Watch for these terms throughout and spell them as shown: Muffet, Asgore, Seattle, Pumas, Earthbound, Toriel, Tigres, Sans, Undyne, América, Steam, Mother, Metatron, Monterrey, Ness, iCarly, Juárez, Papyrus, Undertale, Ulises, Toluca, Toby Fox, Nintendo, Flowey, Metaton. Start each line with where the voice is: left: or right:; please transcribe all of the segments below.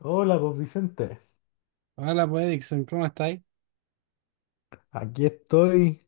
left: Hola, pues Vicente.
right: Hola, pues Dixon, ¿cómo estáis?
left: Aquí estoy,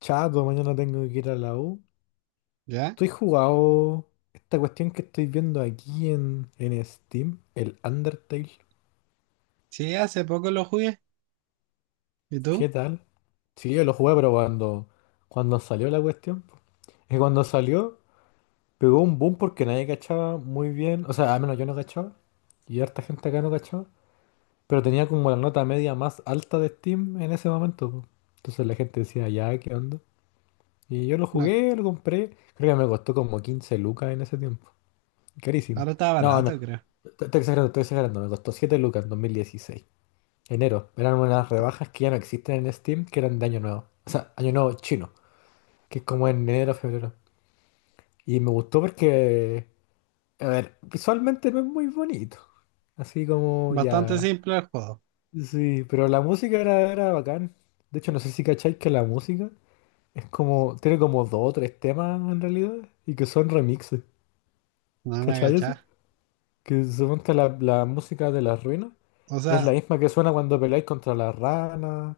left: chato, mañana tengo que ir a la U.
right: ¿Ya?
left: Estoy jugado esta cuestión que estoy viendo aquí en Steam, el Undertale.
right: Sí, hace poco lo jugué. ¿Y
left: ¿Qué
right: tú?
left: tal? Sí, yo lo jugué, pero cuando salió la cuestión. Y cuando salió, pegó un boom porque nadie cachaba muy bien. O sea, al menos yo no cachaba. Y harta gente acá no cachaba. Pero tenía como la nota media más alta de Steam en ese momento, po. Entonces la gente decía, ya, ¿qué onda? Y yo lo
right: No,
left: jugué, lo compré. Creo que me costó como 15 lucas en ese tiempo. Carísimo.
right: ahora está
left: No, no,
right: barato, creo.
left: estoy exagerando, estoy exagerando. Me costó 7 lucas en dos mil dieciséis, enero. Eran unas
right: Está
left: rebajas que ya no existen en Steam, que eran de año nuevo. O sea, año nuevo chino, que es como en enero, febrero. Y me gustó porque, a ver, visualmente no es muy bonito. Así como
right: bastante
left: ya...
right: simple el juego.
left: Sí, pero la música era bacán. De hecho, no sé si cacháis que la música es como, tiene como dos o tres temas en realidad y que son remixes.
right: No me
left: ¿Cachai eso?
right: agachás.
left: Que suponte la música de las ruinas
right: O
left: es la
right: sea,
left: misma que suena cuando peleáis contra las ranas,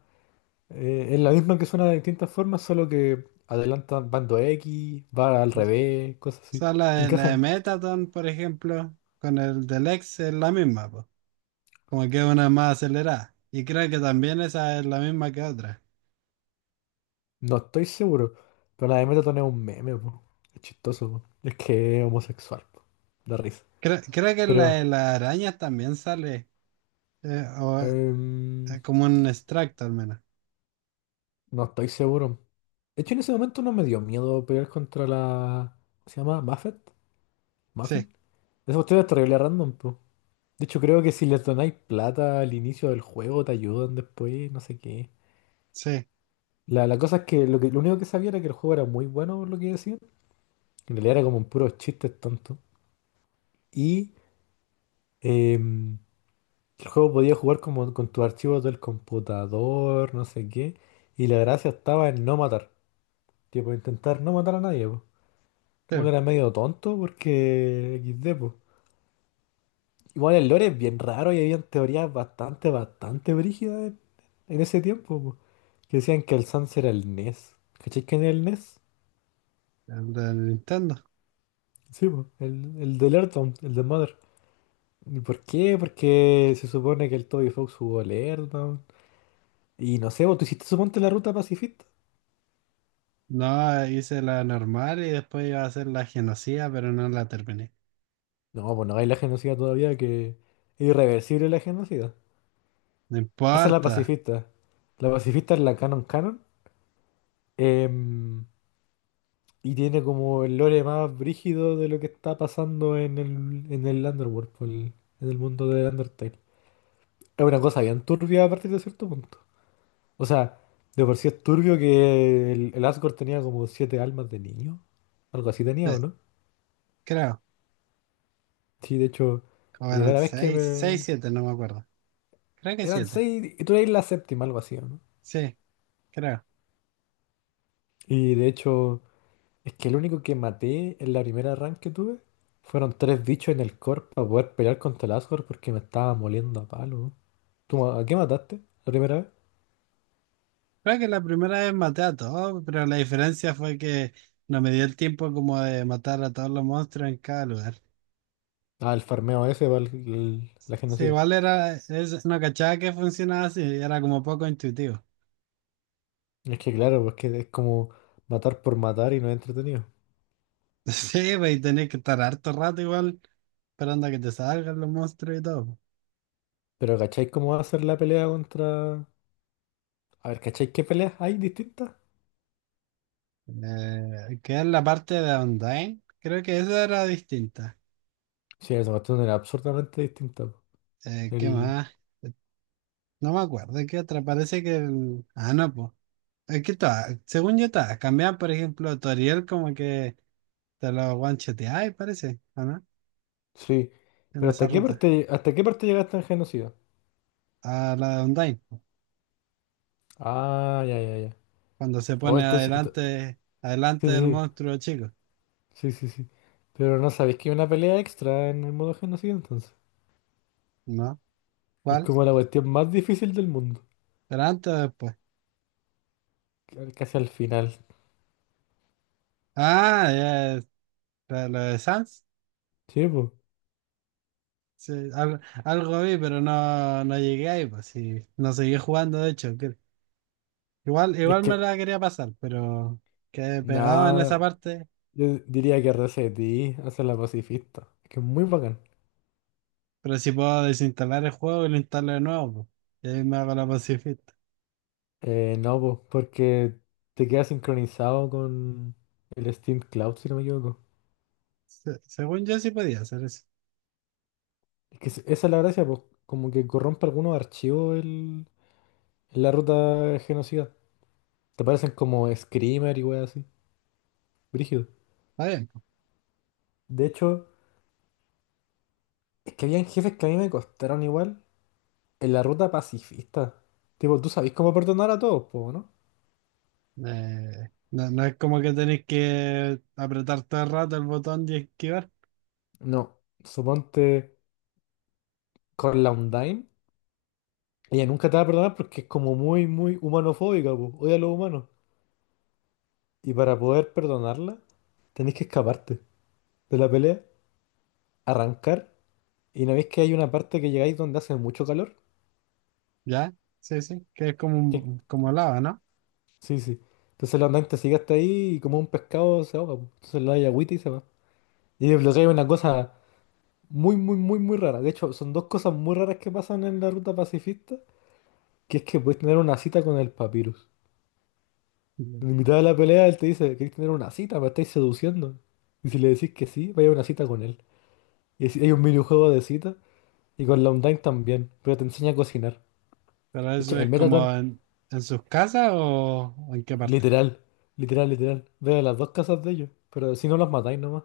left: es la misma que suena de distintas formas, solo que adelantan bando X, va al
right: o
left: revés, cosas así.
right: sea, la de
left: Encajan,
right: Metaton, por ejemplo, con el del ex es la misma, pues. Como que una es más acelerada. Y creo que también esa es la misma que otra.
left: no estoy seguro, pero la de Metatron es un meme, po. Es chistoso, po. Es que es homosexual, po. Da risa.
right: Creo que la de
left: Pero,
right: las arañas también sale. O,
left: em,
right: como un extracto al menos.
left: no estoy seguro. De hecho, en ese momento no me dio miedo pelear contra la... ¿Cómo se llama? ¿Muffet?
right: Sí,
left: Muffin. Esa cuestión es terrible random, po. De hecho, creo que si les donáis plata al inicio del juego, te ayudan después, no sé qué.
right: sí,
left: La cosa es que lo único que sabía era que el juego era muy bueno, por lo que decían. En realidad era como un puro chiste tonto. Y em, el juego podía jugar como con tus archivos del computador, no sé qué. Y la gracia estaba en no matar. Tipo, intentar no matar a nadie, po. Como que
right: sí.
left: era medio tonto porque XD, po. Igual el lore es bien raro y había teorías bastante, bastante brígidas en ese tiempo, po. Que decían que el Sans era el Ness. ¿Cachai quién es el Ness?
right: El del Nintendo.
left: Sí, po, el del Earthbound, el de Mother. ¿Y por qué? Porque se supone que el Toby Fox jugó el Earthbound. Y no sé, vos, ¿tú hiciste suponte la ruta pacifista?
right: No, hice la normal y después iba a hacer la genocida, pero no la terminé.
left: No, pues no hay la genocida todavía, que es irreversible la genocida.
right: No
left: Hace la
right: importa.
left: pacifista. La pacifista es la canon canon. Em, y tiene como el lore más brígido de lo que está pasando en el Underworld, po, en el mundo de Undertale. Es una cosa bien turbia a partir de cierto punto. O sea, de por sí es turbio que el Asgore tenía como siete almas de niño. Algo así
right: Sí,
left: tenía, ¿o no?
right: creo.
left: Sí, de hecho,
right: O eran
left: primera vez que
right: seis, seis,
left: me...
right: siete, no me acuerdo. Creo que
left: Eran
right: siete.
left: seis y tú eres la séptima, algo así, ¿o no?
right: Sí, creo.
left: Y de hecho, es que el único que maté en la primera run que tuve fueron tres bichos en el core para poder pelear contra el Asgore porque me estaba moliendo a palo. ¿Cómo, a qué mataste la primera vez?
right: Creo que la primera vez maté a todos, pero la diferencia fue que no me dio el tiempo como de matar a todos los monstruos en cada lugar.
left: Ah, el farmeo ese para la
right: Sí,
left: genocida.
right: igual era, es, no cachaba que funcionaba así, era como poco intuitivo.
left: Es que claro, pues que es como matar por matar y no es entretenido.
right: Sí, pues y tenés que estar harto rato igual esperando a que te salgan los monstruos y todo.
left: Pero ¿cacháis cómo va a ser la pelea contra...? A ver, ¿cacháis qué peleas hay distintas?
right: Queda en la parte de Undyne. Creo que esa era distinta.
left: Sí, esa cuestión era absurdamente distinta, po.
right: ¿Qué
left: El...
right: más? Eh, No me acuerdo. ¿Qué otra? Parece que el... Ah, no, pues. Es que todas, según yo todas, cambiaban, por ejemplo, Toriel como que te lo one-shoteaba, parece, ¿o no?
left: Sí.
right: En
left: Pero
right: esa ruta.
left: hasta qué parte llegaste en genocida?
right: A la de Undyne, po.
left: Ah, ya, ya, ya.
right: Cuando se
left: Oh,
right: pone
left: entonces...
right: adelante,
left: Sí,
right: adelante del
left: sí,
right: monstruo chico,
left: sí, sí, sí, sí. Pero no sabéis que hay una pelea extra en el modo genocida entonces.
right: ¿no?
left: Que es
right: ¿Cuál?
left: como la cuestión más difícil del mundo.
right: ¿Pero antes o después?
left: Casi al final.
right: Ah, ya, la la de Sans.
left: Sí, pues.
right: Sí, al- algo vi, pero no, no llegué ahí, pues sí. No seguí jugando, de hecho. Que- igual,
left: Es
right: igual me
left: que,
right: la quería pasar, pero quedé pegado en esa
left: nada,
right: parte.
left: yo diría que Resetí hace la pacifista. Es que es muy bacán.
right: Pero si puedo desinstalar el juego y lo instalo de nuevo, pues. Y ahí me hago la pacifista.
left: No, pues, porque te queda sincronizado con el Steam Cloud, si no me equivoco.
right: Se- según yo sí podía hacer eso.
left: Es que esa es la gracia, pues, como que corrompe algunos archivos la ruta genocida. Te parecen como Screamer y weas así. Brígido.
right: Está bien, pues.
left: De hecho, es que habían jefes que a mí me costaron igual en la ruta pacifista. Tipo, tú sabés cómo perdonar a todos, pues, ¿no?
right: No, no es como que tenéis que apretar todo el rato el botón de esquivar.
left: No, suponte. Con la Undyne, ella nunca te va a perdonar porque es como muy, muy humanofóbica, po, odia a los humanos. Y para poder perdonarla, tenéis que escaparte de la pelea, arrancar. Y no veis que hay una parte que llegáis donde hace mucho calor.
right: ¿Ya? Sí, sí. Que es como
left: Que-
right: un, como lava, ¿no?
left: Sí, sí. Entonces la Undyne te sigue hasta ahí y como un pescado se ahoga, po. Entonces le da agüita y se va. Y desbloqueáis una cosa muy, muy, muy, muy rara. De hecho, son dos cosas muy raras que pasan en la ruta pacifista, que es que puedes tener una cita con el papyrus.
right: Ujú.
left: En mitad de la pelea, él te dice, ¿queréis tener una cita? ¿Me estáis seduciendo? Y si le decís que sí, vaya a una cita con él. Y hay un minijuego de cita y con la online también, pero te enseña a cocinar.
right: Pero
left: De hecho,
right: eso
left: el
right: es como
left: Metatron,
right: en sus casas o en qué parte.
left: literal, literal, literal, ve a las dos casas de ellos, pero si no los matáis nomás.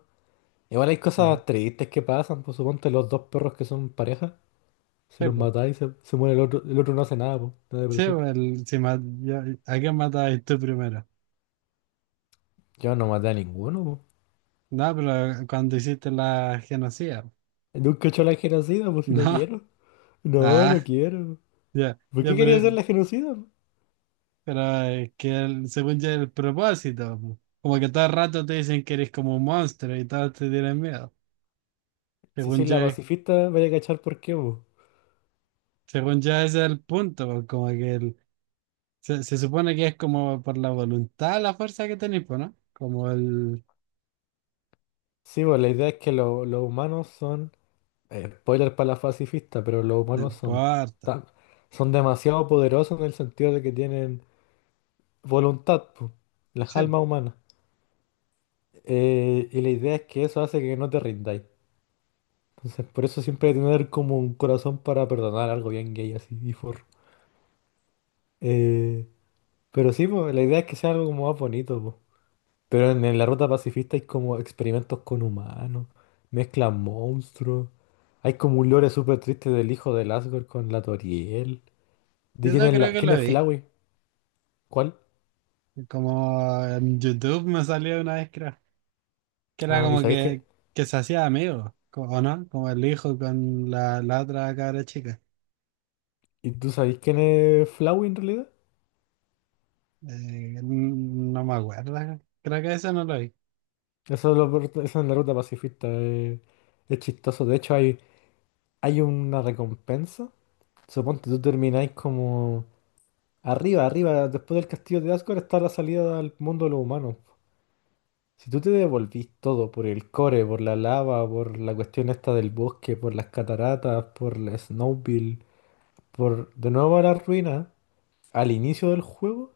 left: Igual hay cosas tristes que pasan, pues suponte los dos perros que son pareja, si
right: Sí,
left: los
right: pues.
left: matáis se muere el otro no hace nada, pues, de
right: Sí,
left: depresión.
right: pues, el- si ma- ya- ¿a quién matabas tú primero?
left: Yo no maté a ninguno,
right: No, pero cuando hiciste la genocida.
left: pues. Nunca he hecho la genocida, pues si no
right: No.
left: quiero. No, no
right: Ah,
left: quiero.
right: ya.
left: ¿Por
right: Ya,
left: qué quería hacer la genocida, pues?
right: pero es que el- según ya el propósito, pues. Como que todo el rato te dicen que eres como un monstruo y todos te tienen miedo.
left: Si
right: Según
left: sois la
right: ya,
left: pacifista, vaya a cachar por qué, bu.
right: según ya ese es el punto, pues, como que el- se supone que es como por la voluntad, la fuerza que tenéis, pues, ¿no? Como el...
left: Sí, pues la idea es que los humanos son. Eh, spoiler para la pacifista, pero los
right: No
left: humanos son
right: importa.
left: tan, son demasiado poderosos en el sentido de que tienen voluntad, pues, las
right: Sí,
left: almas humanas. Y la idea es que eso hace que no te rindáis. Entonces, por eso siempre hay que tener como un corazón para perdonar algo bien gay así, y for. Eh, pero sí, pues la idea es que sea algo como más bonito, pues. Pero en la ruta pacifista hay como experimentos con humanos, mezclan monstruos. Hay como un lore súper triste del hijo de Asgore con la Toriel. ¿De quién
right: eso
left: es
right: creo que
left: quién
right: lo
left: es
right: vi.
left: Flawey? ¿Cuál?
right: Como en YouTube me salió una vez, creo, que era
left: Ah, ¿y
right: como
left: sabéis qué?
right: que se hacía amigo, co- ¿o no? Como el hijo con la, la otra cabra chica.
left: ¿Y tú sabéis quién es Flawey en realidad?
right: No me acuerdo, creo que eso no lo vi.
left: Eso es, eso es en la ruta pacifista. Es chistoso. De hecho, hay una recompensa. Suponte tú termináis como arriba, arriba, después del castillo de Asgore está la salida al mundo de los humanos. Si tú te devolvís todo por el core, por la lava, por la cuestión esta del bosque, por las cataratas, por la Snowbill, por de nuevo a la ruina, al inicio del juego,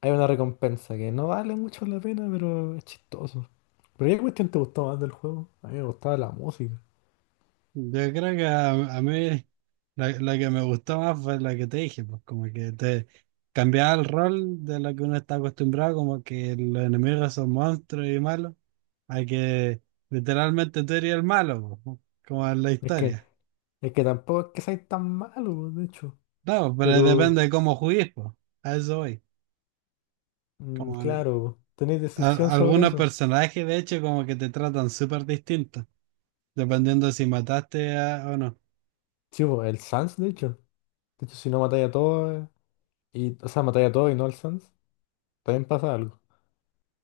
left: hay una recompensa que no vale mucho la pena, pero es chistoso. Pero ¿qué cuestión te gustó más del juego? A mí me gustaba la música.
right: Yo creo que a mí la que me gustó más fue la que te dije, pues como que te cambiaba el rol de lo que uno está acostumbrado, como que los enemigos son monstruos y malos, a que literalmente tú eres el malo, pues, como en la
left: Es que,
right: historia.
left: es que tampoco es que seáis tan malo, de hecho.
right: No, pero depende
left: Pero,
right: de cómo juegues, pues. A eso voy. Como al-
left: claro, tenéis decisión
right: a-
left: sobre
right: algunos
left: eso.
right: personajes, de hecho, como que te tratan súper distinto, dependiendo si mataste a- o no.
left: Chivo, el Sans, de hecho. De hecho, si no matáis a todos, y, o sea, matáis a todos y no al Sans. También pasa algo.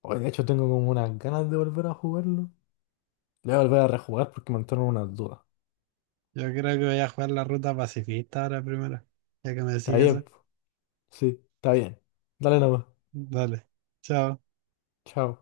left: Hoy, de hecho, tengo como unas ganas de volver a jugarlo. Le voy a volver a rejugar porque me entraron unas dudas.
right: Yo creo que voy a jugar la ruta pacifista ahora primero, ya que me decís
left: Está bien,
right: eso.
left: po. Sí, está bien. Dale nomás.
right: Dale, chao.
left: Chao.